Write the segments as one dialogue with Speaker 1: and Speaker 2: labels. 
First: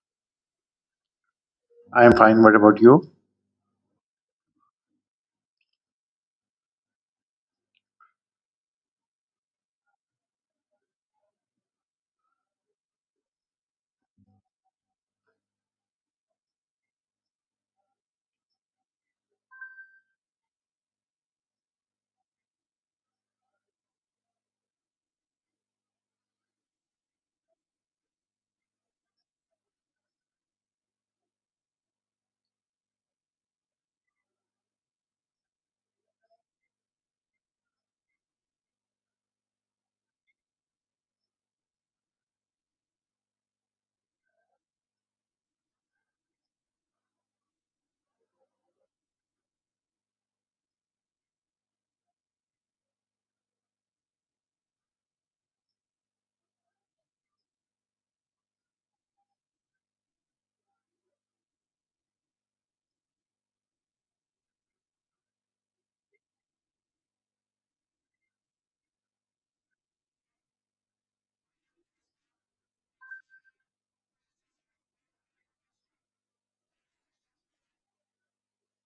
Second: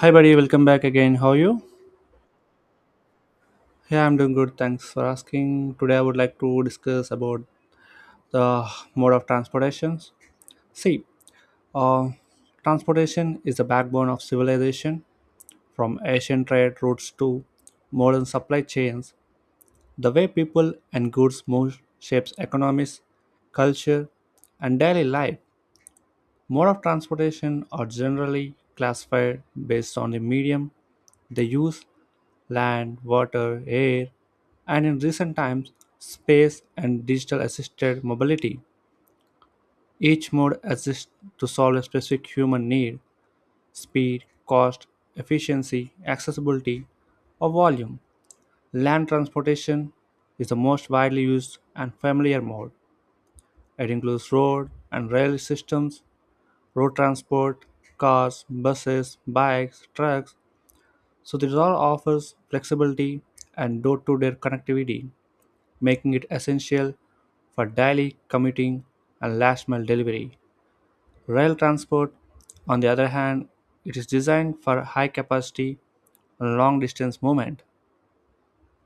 Speaker 1: Hi, buddy. Welcome back again. How are you?
Speaker 2: I am fine. What about you?
Speaker 1: Yeah, I'm doing good. Thanks for asking. Today, I would like to discuss about the mode of transportations. See, uh, transportation is the backbone of civilization. From ancient trade routes to modern supply chains, the way people and goods move shapes economies, culture, and daily life. Mode of transportation are generally classified based on the medium they use land, water, air, and in recent times, space and digital assisted mobility. Each mode exists to solve a specific human need speed, cost, efficiency, accessibility, or volume. Land transportation is the most widely used and familiar mode. It includes road and rail systems, road transport, cars, buses, bikes, trucks. So this all offers flexibility and door-to-door connectivity, making it essential for daily commuting and last mile delivery. Rail transport, on the other hand, it is designed for high capacity and long distance movement.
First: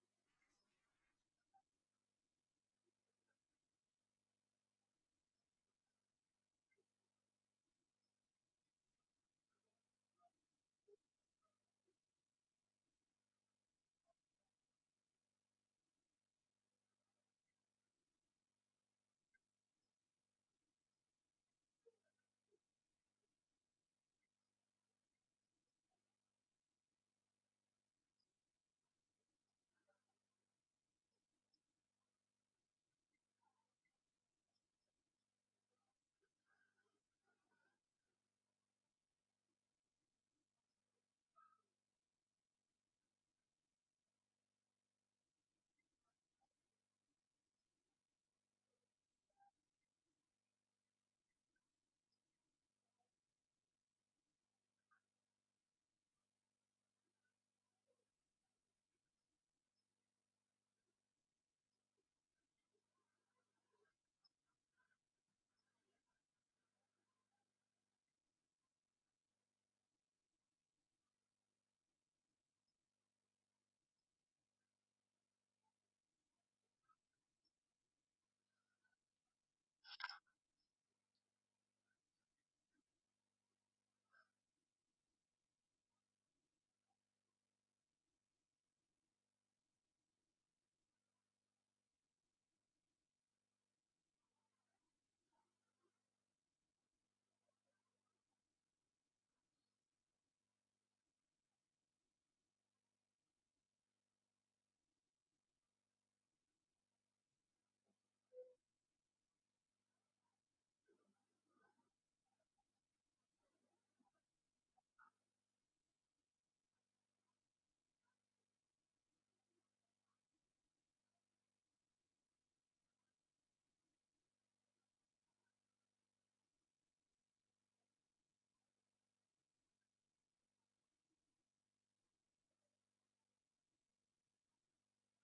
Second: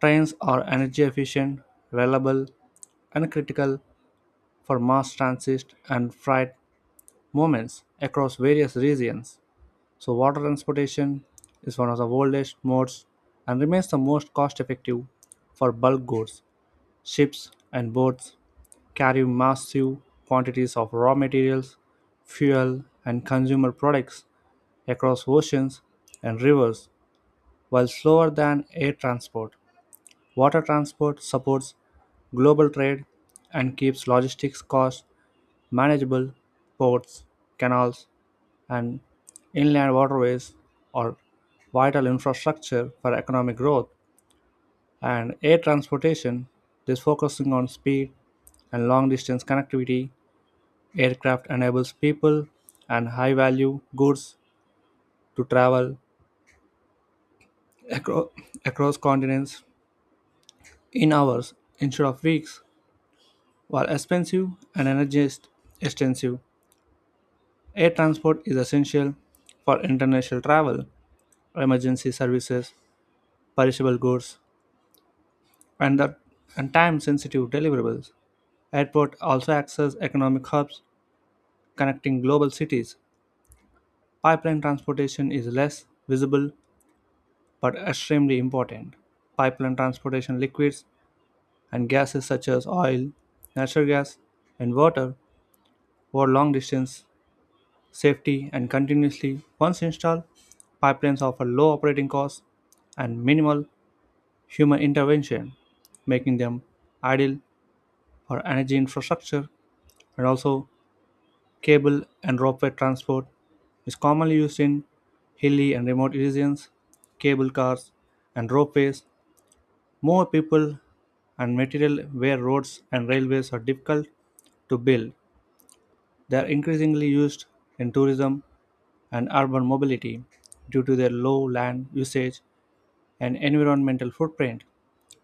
Speaker 1: Trains are energy efficient, reliable, and critical for mass transit and freight movements across various regions. So, water transportation is one of the oldest modes and remains the most cost effective for bulk goods. Ships and boats carry massive quantities of raw materials, fuel, and consumer products across oceans and rivers, while slower than air transport. Water transport supports global trade and keeps logistics costs manageable. Ports, canals, and inland waterways are vital infrastructure for economic growth and air transportation is focusing on speed and long distance connectivity aircraft enables people and high value goods to travel acro- across continents in hours instead of weeks while expensive and extensive air transport is essential for international travel emergency services perishable goods and the and time-sensitive deliverables. Airport also acts as economic hubs connecting global cities. Pipeline transportation is less visible but extremely important. Pipeline transportation liquids and gases such as oil, natural gas, and water over long distance safety and continuously. Once installed, pipelines offer low operating costs and minimal human intervention, making them ideal for energy infrastructure and also cable and ropeway transport is commonly used in hilly and remote regions. Cable cars and ropeways move people and material where roads and railways are difficult to build. They are increasingly used in tourism and urban mobility due to their low land usage and environmental footprint.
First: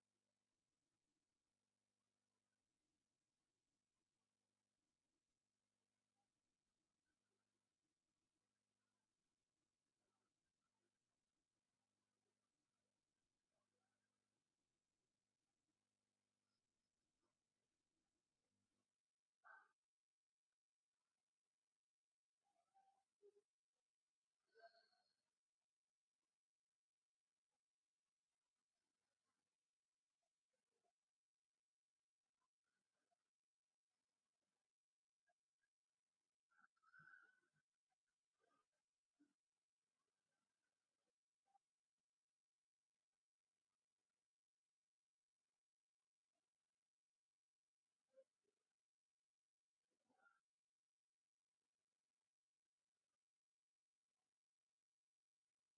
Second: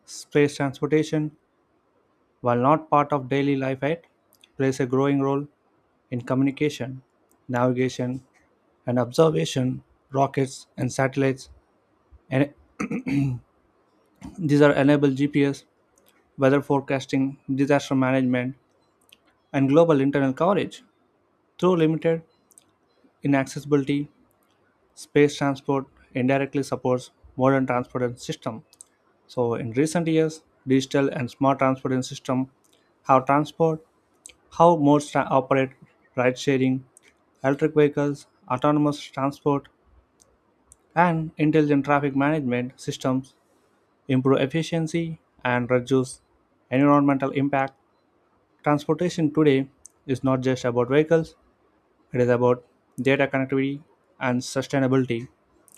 Speaker 1: Space transportation, while not part of daily life yet, plays a growing role in communication, navigation, and observation rockets and satellites and these are enable GPS weather forecasting disaster management and global internet coverage through limited inaccessibility space transport indirectly supports modern transportation system. So in recent years digital and smart transportation system how transport how modes operate ride sharing electric vehicles autonomous transport and intelligent traffic management systems improve efficiency, and reduce environmental impact. Transportation today is not just about vehicles, it is about data connectivity and sustainability.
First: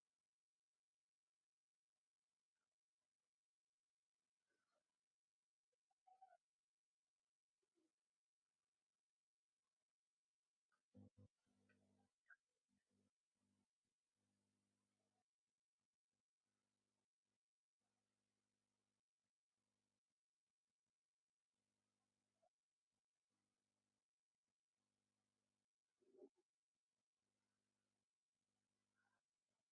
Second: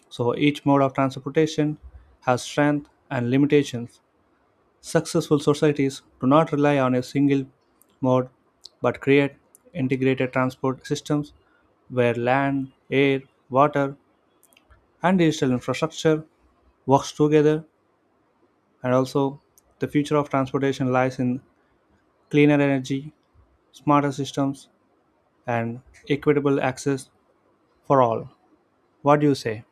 Speaker 1: So each mode of transportation has strengths and limitations. Successful societies do not rely on a single mode but create integrated transport systems where land, air, water, and digital infrastructure works together and also the future of transportation lies in cleaner energy, smarter systems, and equitable access for all. What do you say?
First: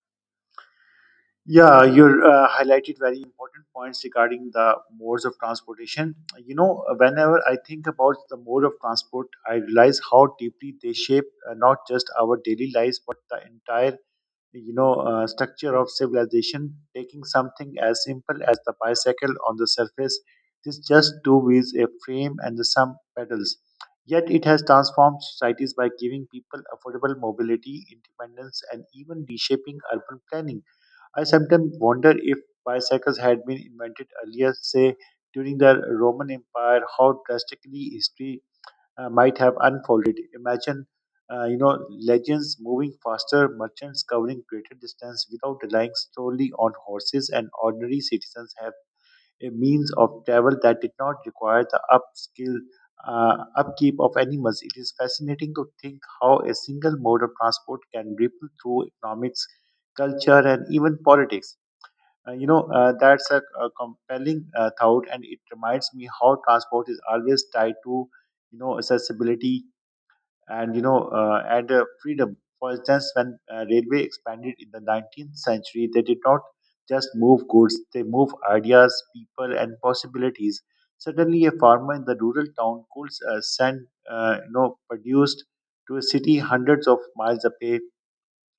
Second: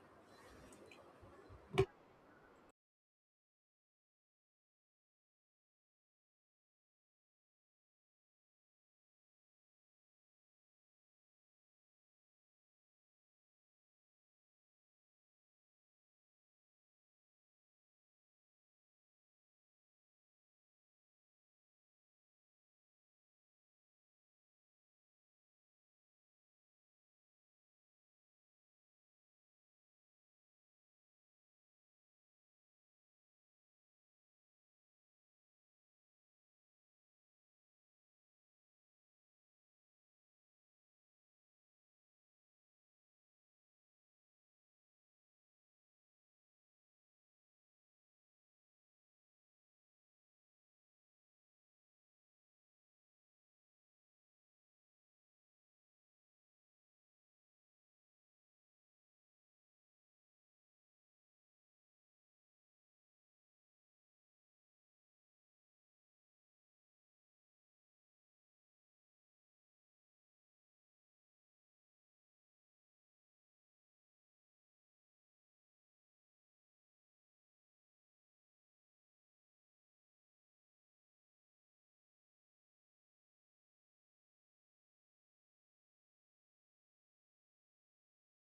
Speaker 2: Yeah, you highlighted very important points regarding the modes of transportation. You know, whenever I think about the mode of transport, I realize how deeply they shape not just our daily lives but the entire structure of civilization, taking something as simple as the bicycle. On the surface, this just two wheels, a frame, and some pedals, yet it has transformed societies by giving people affordable mobility, independence, and even reshaping urban planning. I sometimes wonder if bicycles had been invented earlier, say during the Roman Empire, how drastically history might have unfolded. Imagine, uh, you know, legends moving faster, merchants covering greater distance without relying solely on horses, and ordinary citizens have a means of travel that did not require the upskill upkeep of animals. It is fascinating to think how a single mode of transport can ripple through economics, culture, and even politics. That's a compelling thought, and it reminds me how transport is always tied to, accessibility, and you know and freedom. For instance, when railway expanded in the 19th century, they did not just move goods; they moved ideas, people, and possibilities. Suddenly, a farmer in the rural town could send produced to a city hundreds of miles away,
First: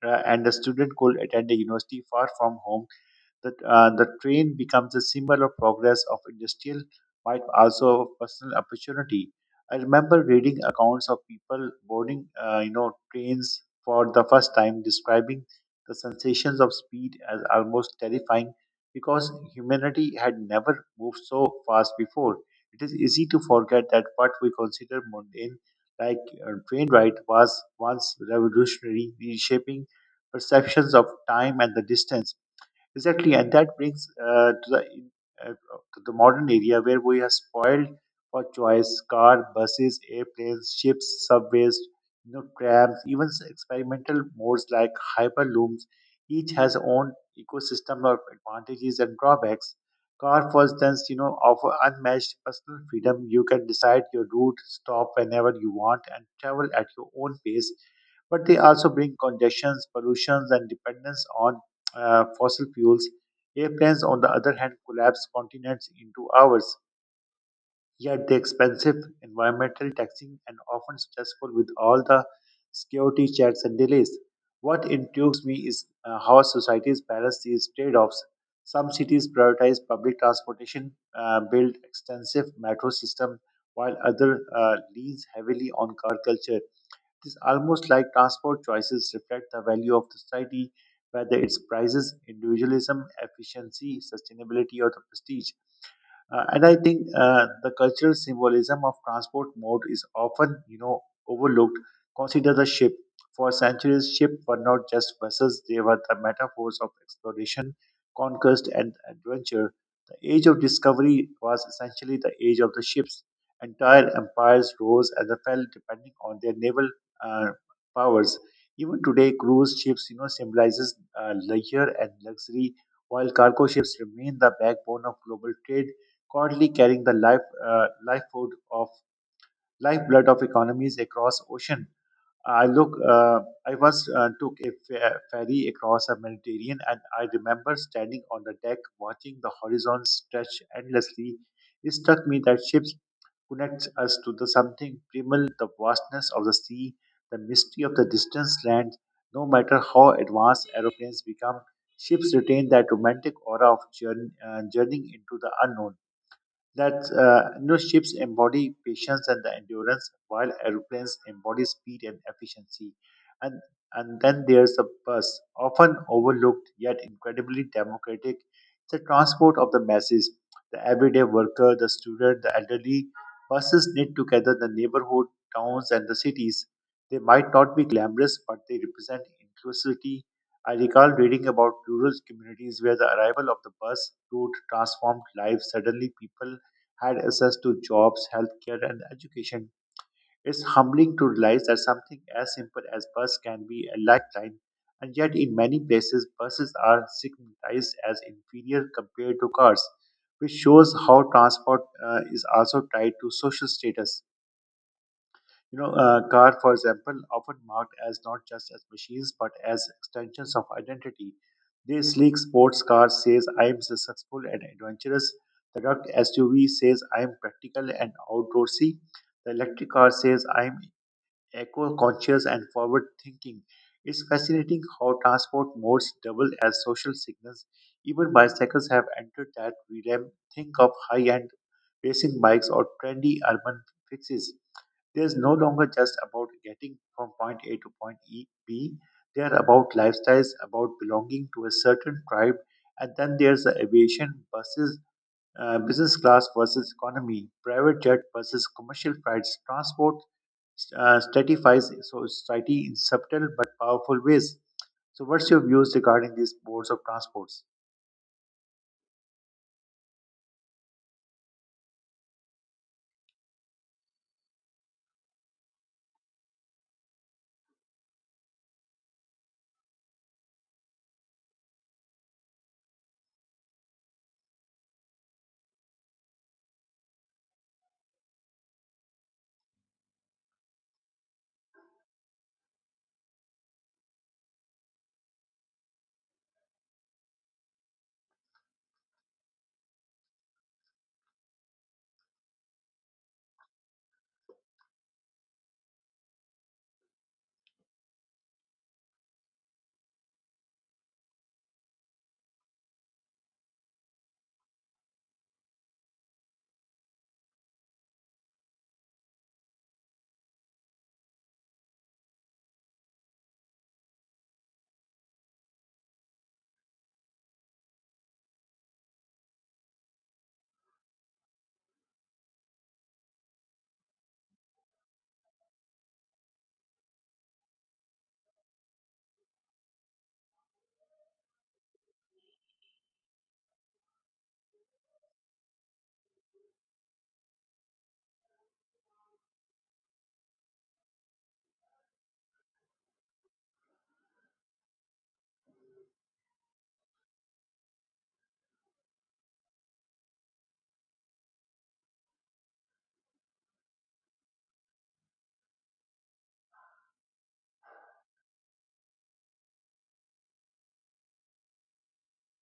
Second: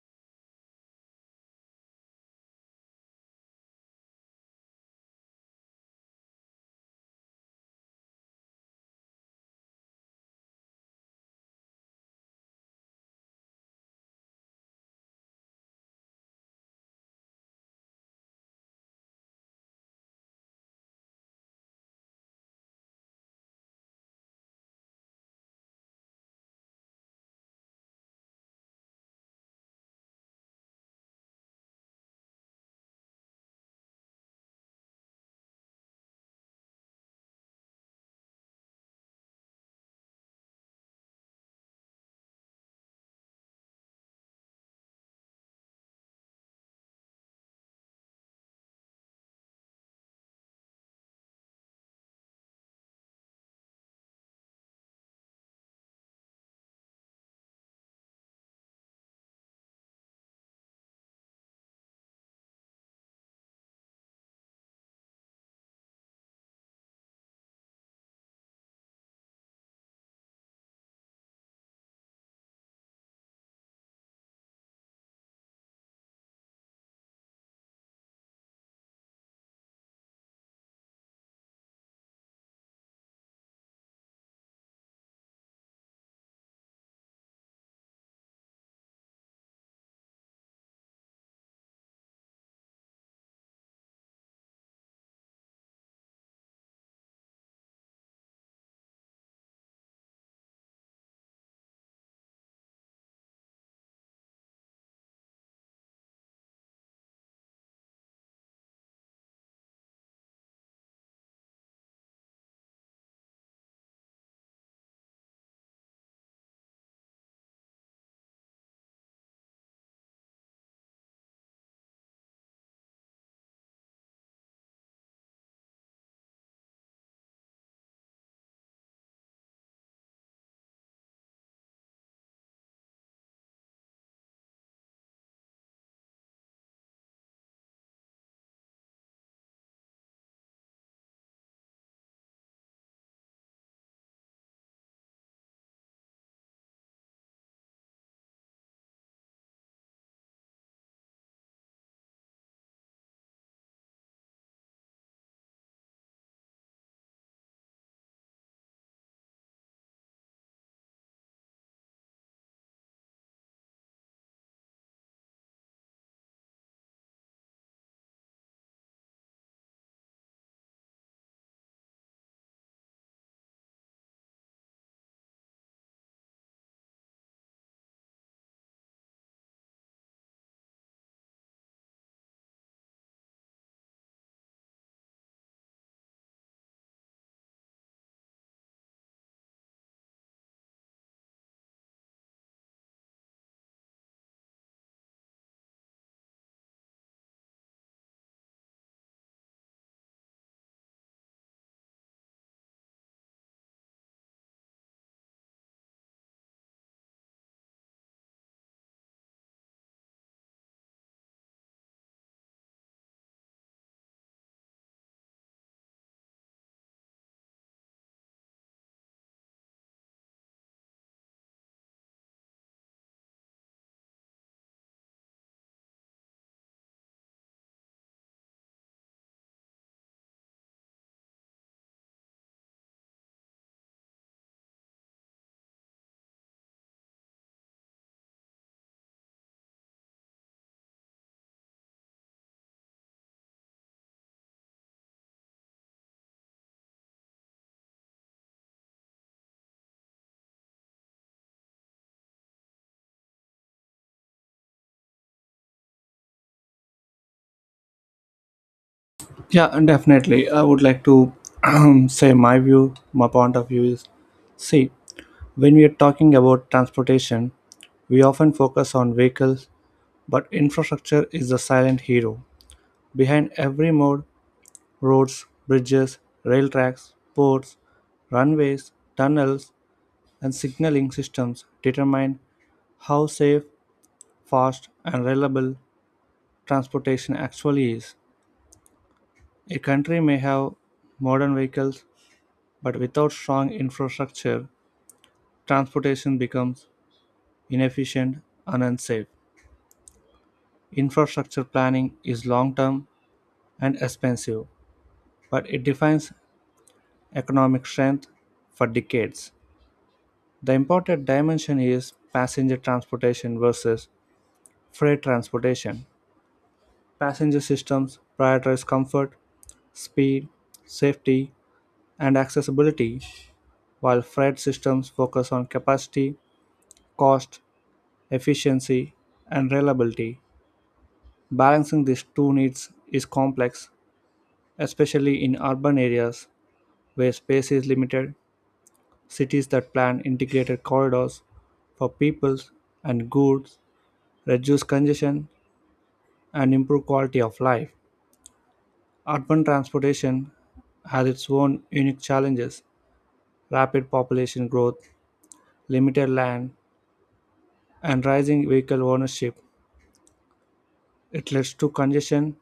Speaker 2: and a student could attend a university far from home. The train becomes a symbol of progress of industrial, might also of personal opportunity. I remember reading accounts of people boarding, trains for the first time, describing the sensations of speed as almost terrifying because humanity had never moved so fast before. It is easy to forget that what we consider mundane, like train ride, was once revolutionary, reshaping perceptions of time and the distance. Exactly, and that brings uh, to the modern area where we are spoiled for choice: car, buses, airplanes, ships, subways, trams, even experimental modes like hyperlooms. Each has own ecosystem of advantages and drawbacks. Car, for instance, offer unmatched personal freedom. You can decide your route, stop whenever you want, and travel at your own pace, but they also bring congestions, pollutions, and dependence on fossil fuels. Airplanes, on the other hand, collapse continents into hours. Yet the expensive, environmental taxing, and often stressful with all the security checks and delays. What intrigues me is how societies balance these trade-offs. Some cities prioritize public transportation, build extensive metro system, while other leans heavily on car culture. It's almost like transport choices reflect the value of the society, whether it's prices, individualism, efficiency, sustainability, or the prestige. And I think the cultural symbolism of transport mode is often, overlooked. Consider the ship. For centuries, ships were not just vessels; they were the metaphors of exploration, conquest, and adventure. The age of discovery was essentially the age of the ships. Entire empires rose and fell depending on their naval uh, powers. Even today, cruise ships, symbolizes leisure and luxury, while cargo ships remain the backbone of global trade, currently carrying the lifeblood of economies across ocean. I look. I once took a ferry across the Mediterranean, and I remember standing on the deck watching the horizon stretch endlessly. It struck me that ships connect us to the something primal, the vastness of the sea, the mystery of the distant land. No matter how advanced aeroplanes become, ships retain that romantic aura of journeying into the unknown, that ships embody patience and the endurance, while aeroplanes embody speed and efficiency. And and then there's the bus, often overlooked yet incredibly democratic. It's the transport of the masses, the everyday worker, the student, the elderly. Buses knit together the neighborhood, towns, and the cities. They might not be glamorous, but they represent inclusivity. I recall reading about rural communities where the arrival of the bus route transformed lives. Suddenly, people had access to jobs, healthcare, and education. It's humbling to realize that something as simple as bus can be a lifeline, and yet in many places, buses are stigmatized as inferior compared to cars, which shows how transport is also tied to social status. You know, car, for example, often marked as not just as machines but as extensions of identity. This sleek sports car says, "I am successful and adventurous." The rugged SUV says, "I am practical and outdoorsy." The electric car says, "I am eco-conscious and forward-thinking." It's fascinating how transport modes double as social signals. Even bicycles have entered that realm. Think of high-end racing bikes or trendy urban fixes. There's no longer just about getting from point A to point E, B. They're about lifestyles, about belonging to a certain tribe. And then there's the aviation versus business class versus economy, private jet versus commercial flights. Transport stratifies so society in subtle but powerful ways. So, what's your views regarding these modes of transports?
Speaker 1: Yeah, and definitely. I would like to say my point of view is see, when we are talking about transportation, we often focus on vehicles, but infrastructure is the silent hero. Behind every mode, roads, bridges, rail tracks, ports, runways, tunnels, and signaling systems determine how safe, fast, and reliable transportation actually is. A country may have modern vehicles, but without strong infrastructure, transportation becomes inefficient and unsafe. Infrastructure planning is long term and expensive, but it defines economic strength for decades. The important dimension is passenger transportation versus freight transportation. Passenger systems prioritize comfort, speed, safety, and accessibility, while freight systems focus on capacity, cost, efficiency, and reliability. Balancing these two needs is complex, especially in urban areas where space is limited. Cities that plan integrated corridors for people and goods reduce congestion and improve quality of life. Urban transportation has its own unique challenges rapid population growth, limited land, and rising vehicle ownership. It leads to congestion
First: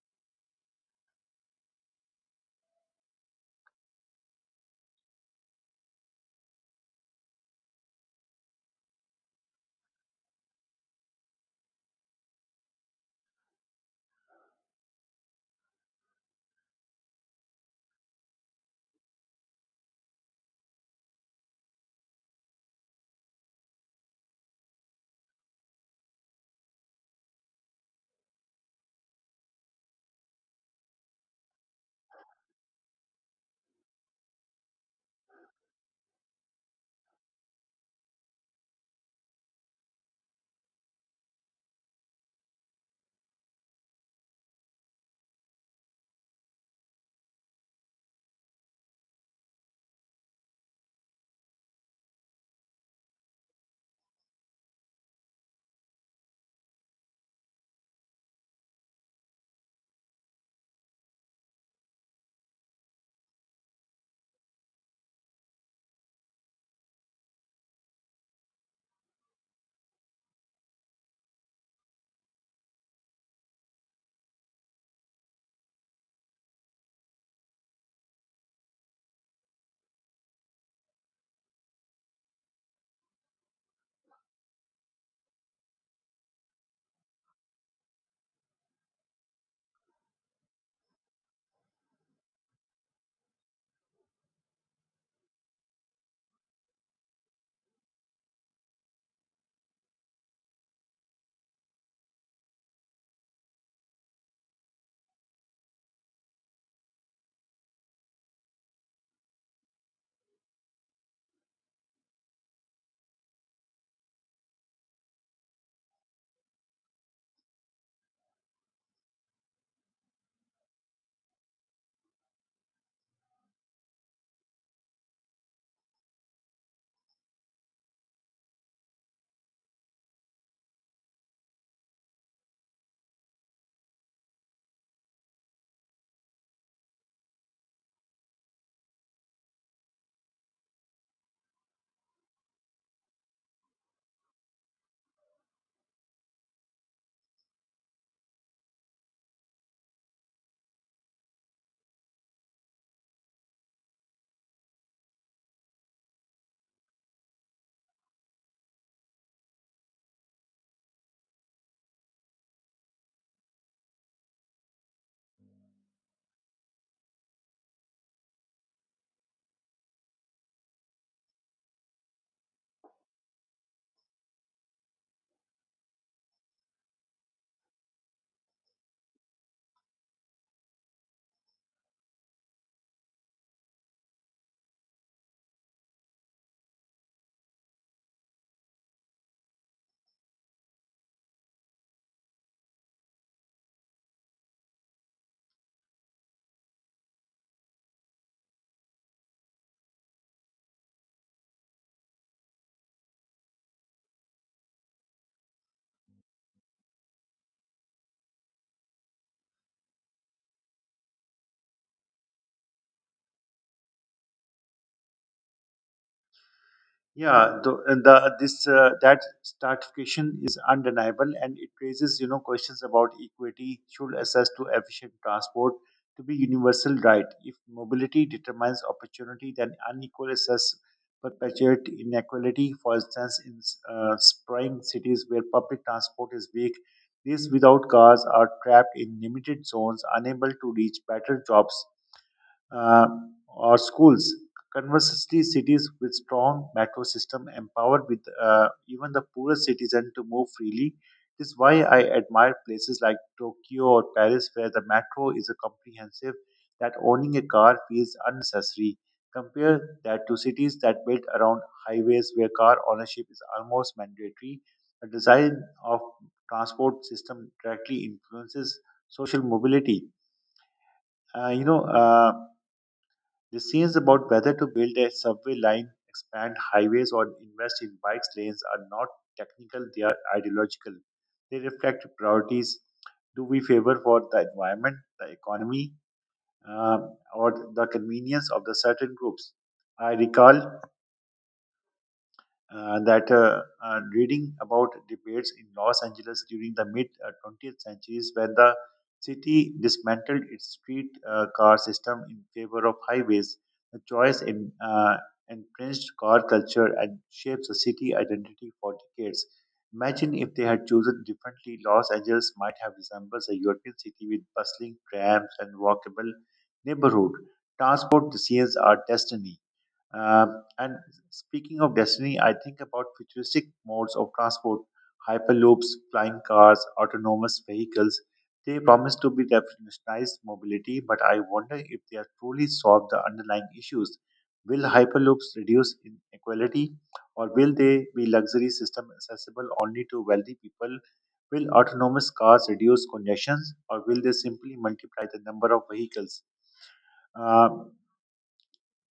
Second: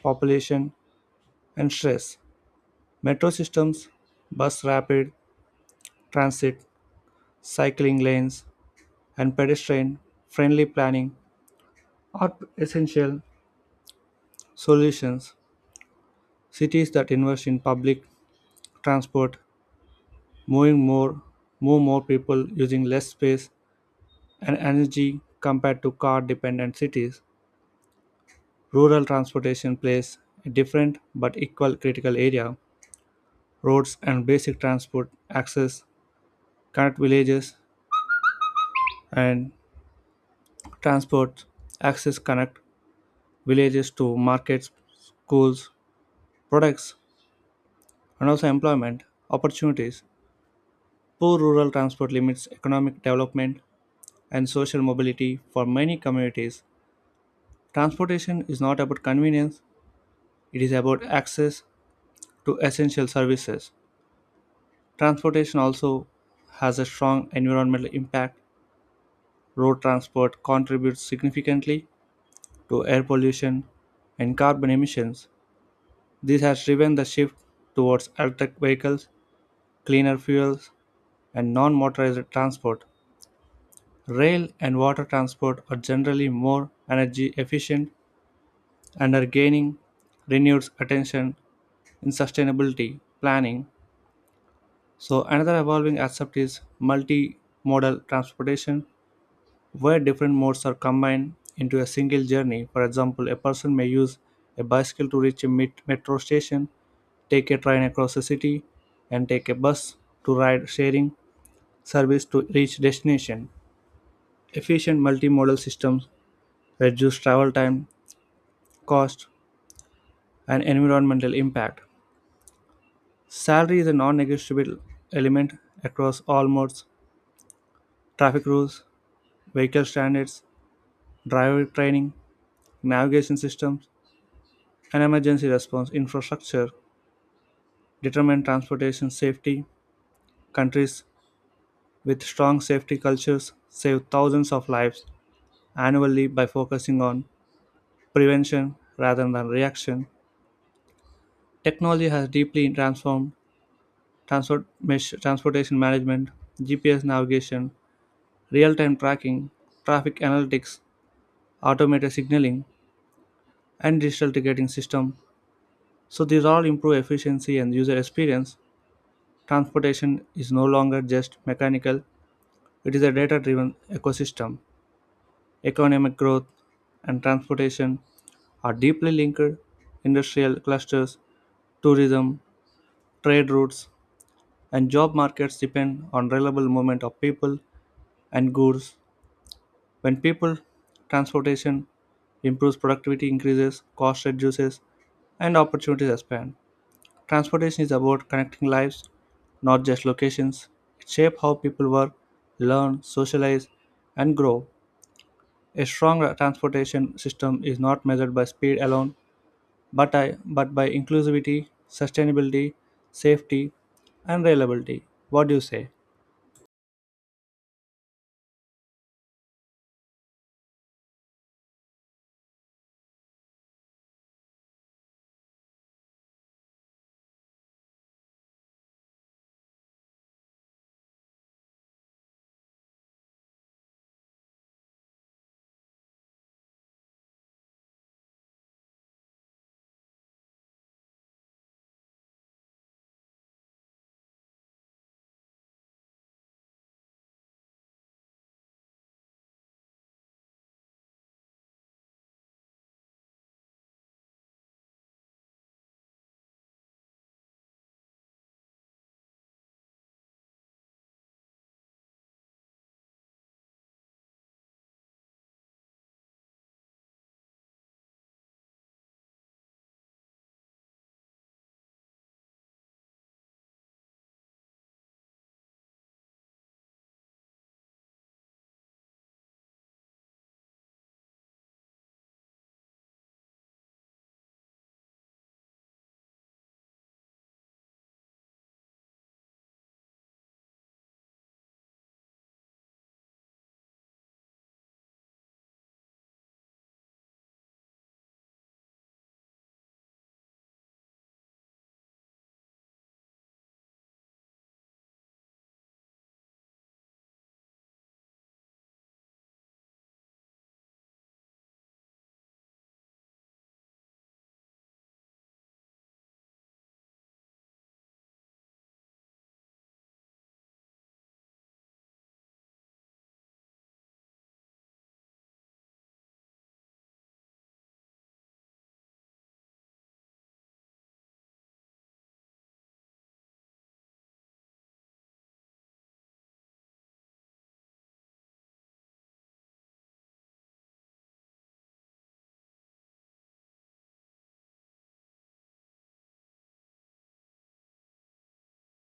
Speaker 1: population, and stress. Metro systems, bus rapid transit, cycling lanes, and pedestrian friendly planning are essential solutions. Cities that invest in public transport, moving more, move more people using less space and energy compared to car dependent cities. Rural transportation plays a different but equal critical area. Roads and basic transport access connect villages and transport access connect villages to markets schools products and also employment opportunities poor rural transport limits economic development and social mobility for many communities. Transportation is not about convenience, it is about access to essential services. Transportation also has a strong environmental impact road transport contributes significantly to air pollution and carbon emissions. This has driven the shift towards electric vehicles, cleaner fuels, and non motorized transport. Rail and water transport are generally more energy efficient and are gaining renewed attention in sustainability planning. So, another evolving aspect is multimodal transportation, where different modes are combined into a single journey. For example, a person may use a bicycle to reach a metro station take a train across the city, and take a bus to ride sharing service to reach destination. Efficient multimodal systems reduce travel time, cost, and environmental impact. Salary is a non negotiable element across all modes traffic rules, vehicle standards, driver training, navigation systems, and emergency response infrastructure determine transportation safety. Countries with strong safety cultures save thousands of lives annually by focusing on prevention rather than reaction. Technology has deeply transformed transportation management, GPS navigation, real time tracking, traffic analytics, automated signaling, and digital ticketing system. So these all improve efficiency and user experience. Transportation is no longer just mechanical, it is a data driven ecosystem. Economic growth and transportation are deeply linked. Industrial clusters, tourism, trade routes, and job markets depend on reliable movement of people and goods. When people transportation improves, productivity increases, cost reduces, and opportunities expand. Transportation is about connecting lives, not just locations. It shapes how people work, learn, socialize, and grow. A strong transportation system is not measured by speed alone, but, but by inclusivity, sustainability, safety, and reliability. What do you say?
Speaker 2: Yeah, the this that stratification is undeniable, and it raises questions about equity. Should access to efficient transport to be universal, right? If mobility determines opportunity, then unequal access perpetuate inequality. For instance, in sprawling cities where public transport is weak, these without cars are trapped in limited zones, unable to reach better jobs uh, or schools. Conversely, cities with strong metro system empowered with even the poorest citizen to move freely. This is why I admire places like Tokyo or Paris, where the metro is a comprehensive that owning a car feels unnecessary. Compare that to cities that built around highways where car ownership is almost mandatory. The design of transport system directly influences social mobility. Uh, you know, uh, the scenes about whether to build a subway line, expand highways, or invest in bike lanes are not technical, they are ideological. They reflect priorities. Do we favor for the environment, the economy, or the convenience of the certain groups? I recall that reading about debates in Los Angeles during the mid 20th centuries when the city dismantled its street car system in favor of highways. The choice entrenched car culture and shapes the city identity for decades. Imagine if they had chosen differently, Los Angeles might have resembled a European city with bustling trams and walkable neighborhood. Transport decisions are destiny. And speaking of destiny, I think about futuristic modes of transport, hyperloops, flying cars, autonomous vehicles. They promise to be revolutionize mobility, but I wonder if they are truly solve the underlying issues. Will hyperloops reduce inequality, or will they be luxury system accessible only to wealthy people? Will autonomous cars reduce congestions, or will they simply multiply the number of vehicles? Um,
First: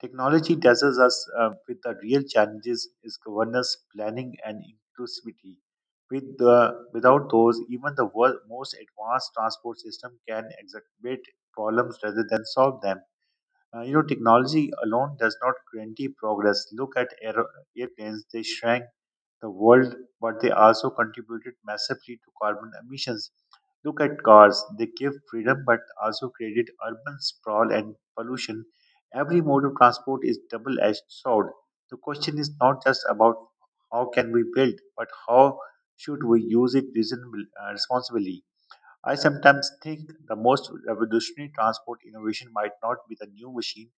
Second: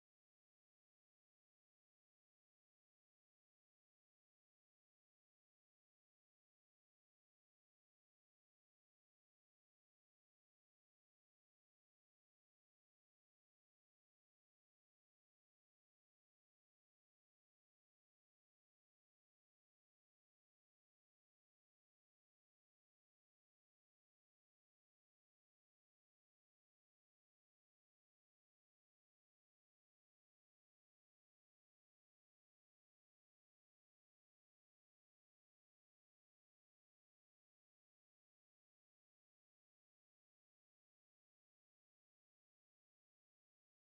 Speaker 2: Technology dazzles us with the real challenges is governance, planning, and inclusivity. With without those, even the world's most advanced transport system can exacerbate problems rather than solve them. Technology alone does not guarantee progress. Look at airplanes, they shrank the world, but they also contributed massively to carbon emissions. Look at cars, they give freedom but also created urban sprawl and pollution. Every mode of transport is double edged sword. The question is not just about how can we build, but how should we use it responsibly. I sometimes think the most revolutionary transport innovation might not be the new machine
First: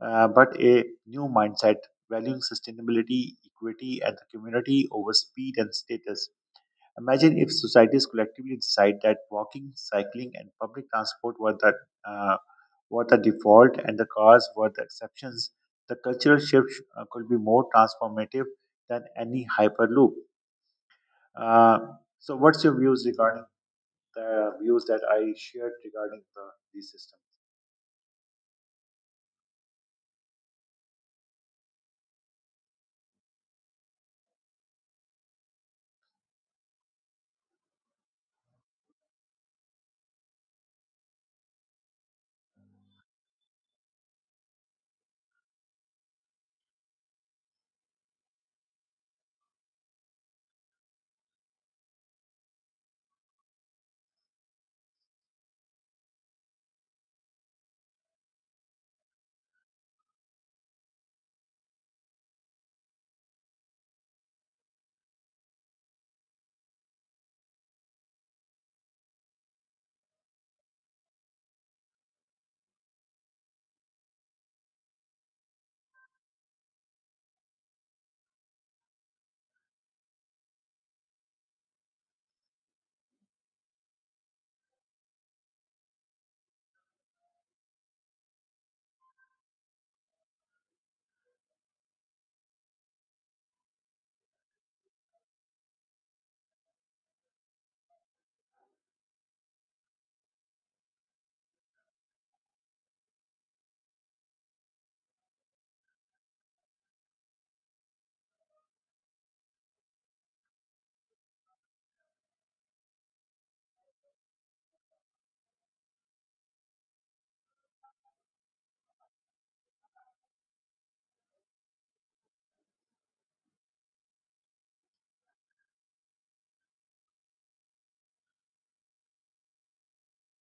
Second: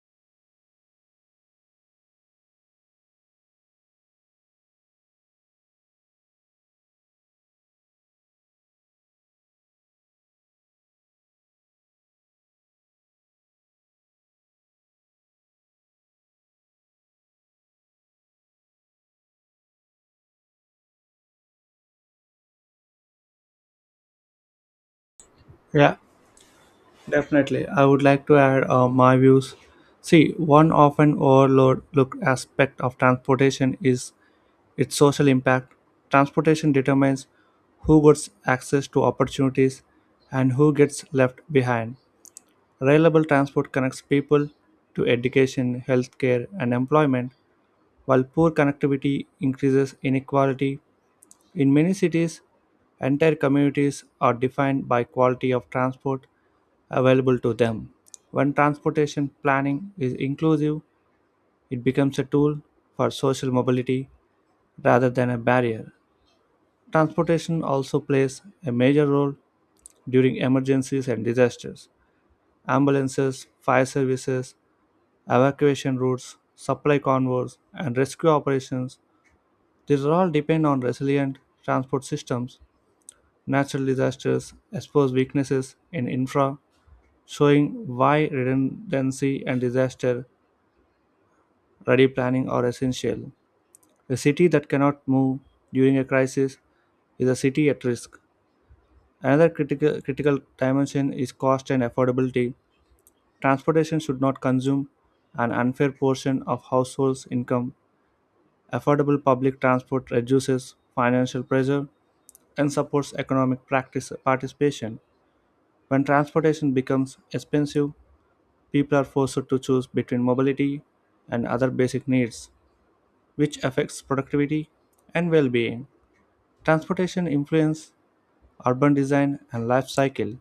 Speaker 2: uh, but a new mindset, valuing sustainability, equity, and the community over speed and status. Imagine if societies collectively decide that walking, cycling, and public transport uh, were the default and the cars were the exceptions. The cultural shift could be more transformative than any hyperloop. Uh, so, what's your views regarding the views that I shared
Speaker 1: Yeah,
Speaker 2: regarding the system?
Speaker 1: definitely. I would like to add my views. See, one often overlooked aspect of transportation is its social impact. Transportation determines who gets access to opportunities and who gets left behind. Reliable transport connects people to education, healthcare, and employment, while poor connectivity increases inequality. In many cities, entire communities are defined by quality of transport available to them. When transportation planning is inclusive, it becomes a tool for social mobility rather than a barrier. Transportation also plays a major role during emergencies and disasters. Ambulances, fire services, evacuation routes, supply convoys, and rescue operations, these all depend on resilient transport systems. Natural disasters expose weaknesses in infra, showing why redundancy and disaster ready planning are essential. A city that cannot move during a crisis is a city at risk. Another critical dimension is cost and affordability. Transportation should not consume an unfair portion of households' income. Affordable public transport reduces financial pressure and supports economic practice participation. When transportation becomes expensive, people are forced to choose between mobility and other basic needs, which affects productivity and well being. Transportation influence urban design and life cycle.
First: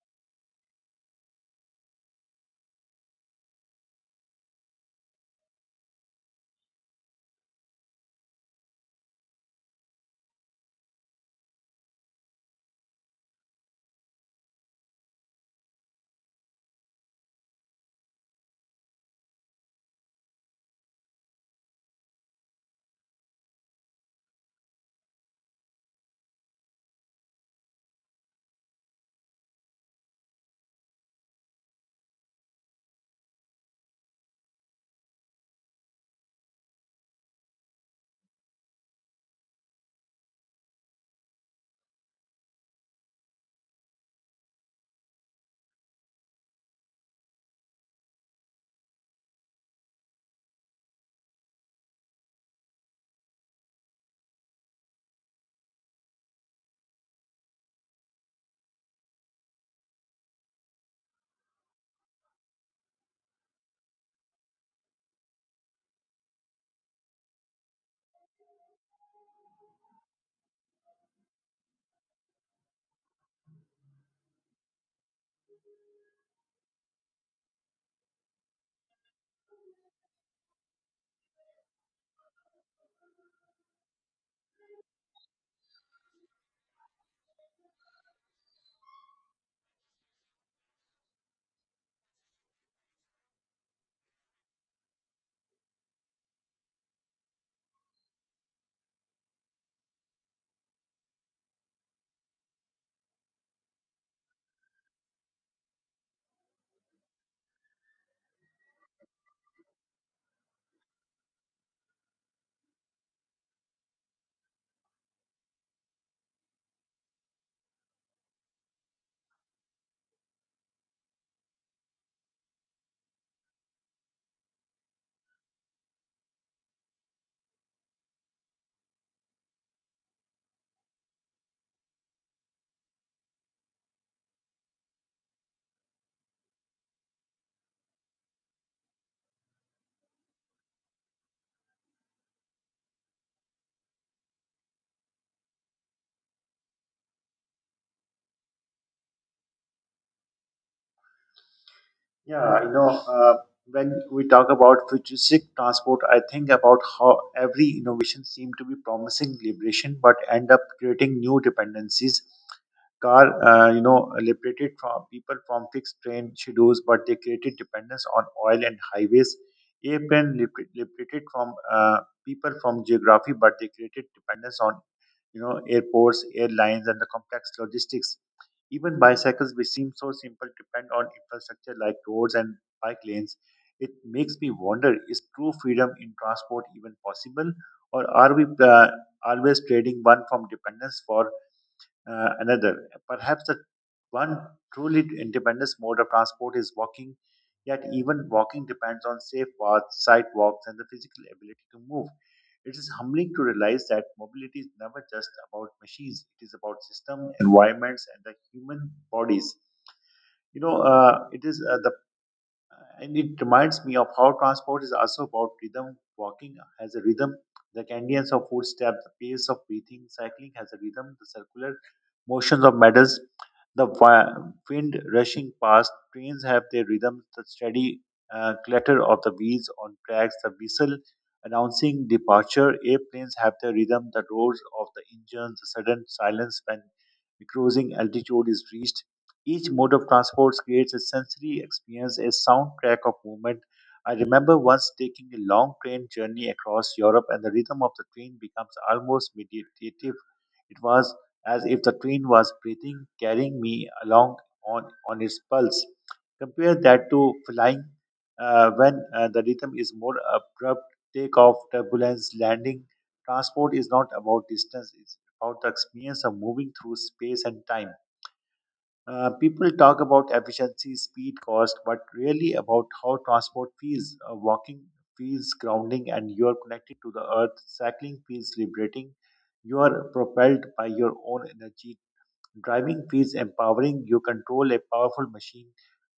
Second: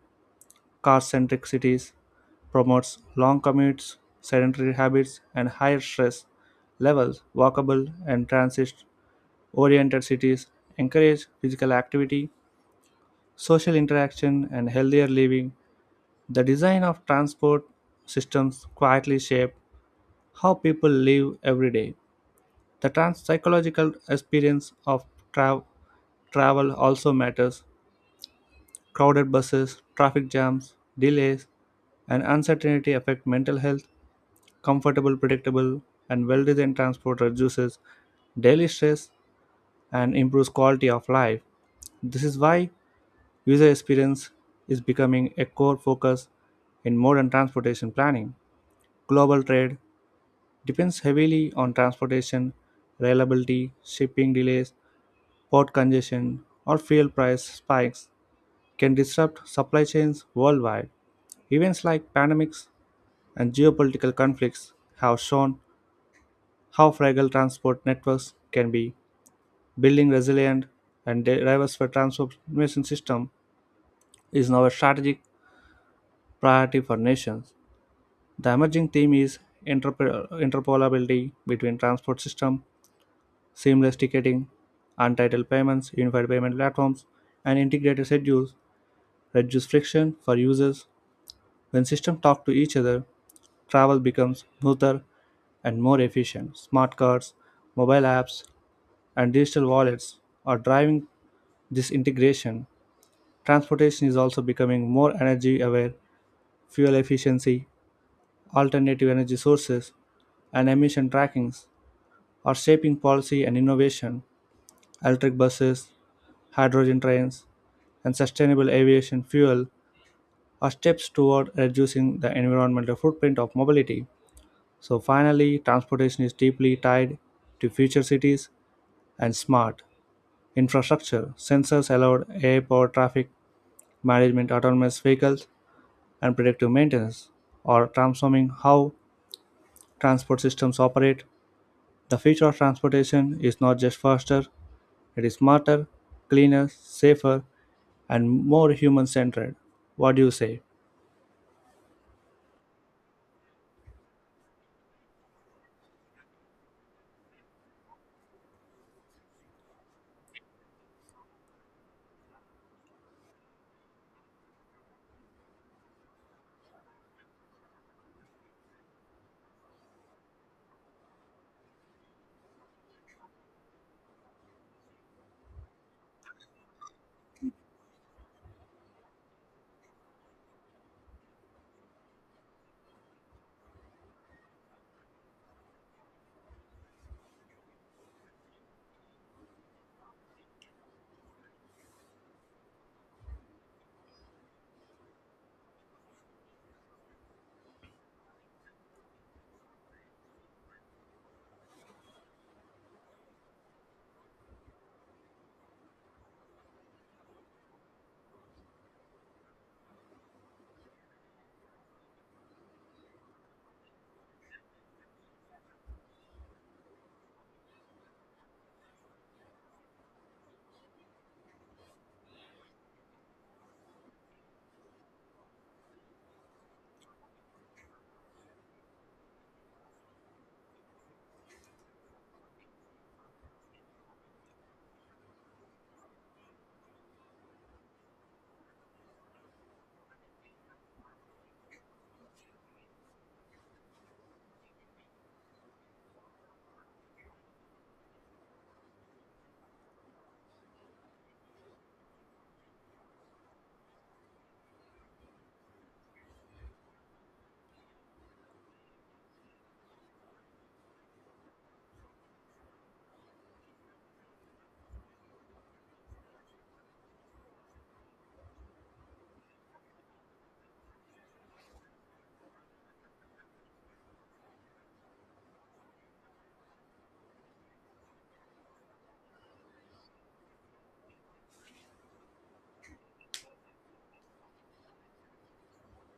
Speaker 1: Car-centric cities promotes long commutes, sedentary habits, and higher stress levels. Walkable and transit-oriented cities encourage physical activity, social interaction, and healthier living. The design of transport systems quietly shape how people live every day. The trans psychological experience of tra- travel also matters. Crowded buses, traffic jams, delays, and uncertainty affect mental health. Comfortable, predictable, and well designed transport reduces daily stress and improves quality of life. This is why user experience is becoming a core focus in modern transportation planning. Global trade depends heavily on transportation, reliability, shipping delays, port congestion, or fuel price spikes can disrupt supply chains worldwide. Events like pandemics and geopolitical conflicts have shown how fragile transport networks can be. Building resilient and diverse transportation system is now a strategic priority for nations. The emerging theme is interoperability between transport system, seamless ticketing, untitled payments, unified payment platforms, and integrated schedules reduce friction for users when systems talk to each other travel becomes smoother and more efficient. Smart cards, mobile apps, and digital wallets are driving this integration. Transportation is also becoming more energy aware. Fuel efficiency, alternative energy sources, and emission trackings are shaping policy and innovation. Electric buses, hydrogen trains, and sustainable aviation fuel are steps toward reducing the environmental footprint of mobility. So finally, transportation is deeply tied to future cities and smart infrastructure. Sensors allowed airport traffic management, autonomous vehicles, and predictive maintenance are transforming how transport systems operate. The future of transportation is not just faster, it is smarter, cleaner, safer, and more human-centered. What do you say?
Speaker 2: Yeah, when we talk about futuristic transport, I think about how every innovation seemed to be promising liberation, but end up creating new dependencies. Car, liberated from people from fixed train schedules, but they created dependence on oil and highways. Airplane liberated from people from geography, but they created dependence on, airports, airlines, and the complex logistics. Even bicycles, which seem so simple, depend on infrastructure like roads and bike lanes. It makes me wonder, is true freedom in transport even possible, or are we always trading one from dependence for another. Perhaps the one truly independent mode of transport is walking, yet even walking depends on safe paths, sidewalks, and the physical ability to move. It is humbling to realize that mobility is never just about machines. It is about system, environments, and the human bodies. You know, it is the and it reminds me of how transport is also about rhythm. Walking has a rhythm, the cadence of footsteps, the pace of breathing. Cycling has a rhythm, the circular motions of medals, the wind rushing past. Trains have their rhythm, the steady clatter of the wheels on tracks, the whistle announcing departure. Airplanes have their rhythm, the roars of the engines, the sudden silence when cruising altitude is reached. Each mode of transport creates a sensory experience, a soundtrack of movement. I remember once taking a long train journey across Europe, and the rhythm of the train becomes almost meditative. It was as if the train was breathing, carrying me along on its pulse. Compare that to flying, when the rhythm is more abrupt, takeoff, turbulence, landing. Transport is not about distance, it's about the experience of moving through space and time. People talk about efficiency, speed, cost, but really about how transport feels. Walking feels grounding and you are connected to the earth. Cycling feels liberating. You are propelled by your own energy. Driving feels empowering. You control a powerful machine.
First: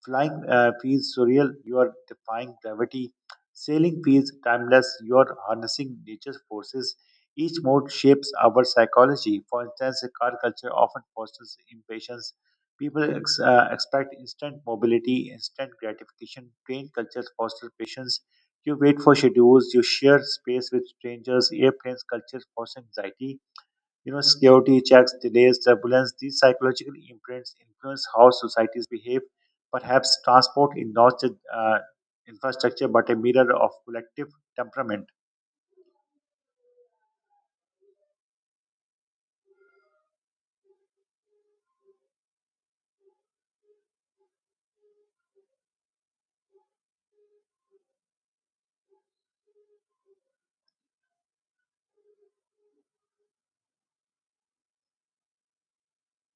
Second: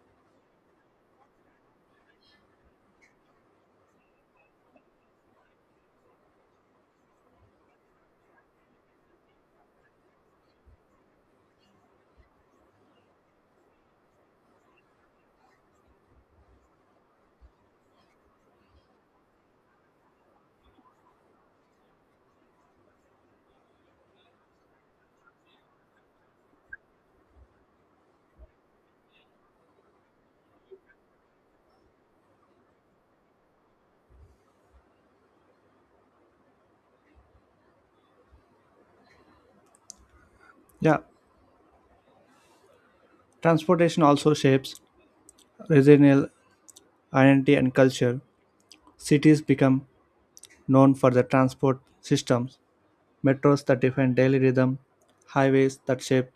Speaker 2: Flying feels surreal. You are defying gravity. Sailing feels timeless. You are harnessing nature's forces. Each mode shapes our psychology. For instance, a car culture often fosters impatience. People expect instant mobility, instant gratification. Train cultures foster patience. You wait for schedules. You share space with strangers. Airplanes culture foster anxiety. Security checks, delays, turbulence, these psychological imprints influence how societies behave. Perhaps transport is not just infrastructure but a mirror of collective temperament.
Speaker 1: Yeah, transportation also shapes regional identity and culture. Cities become known for their transport systems metros that define daily rhythm, highways that shape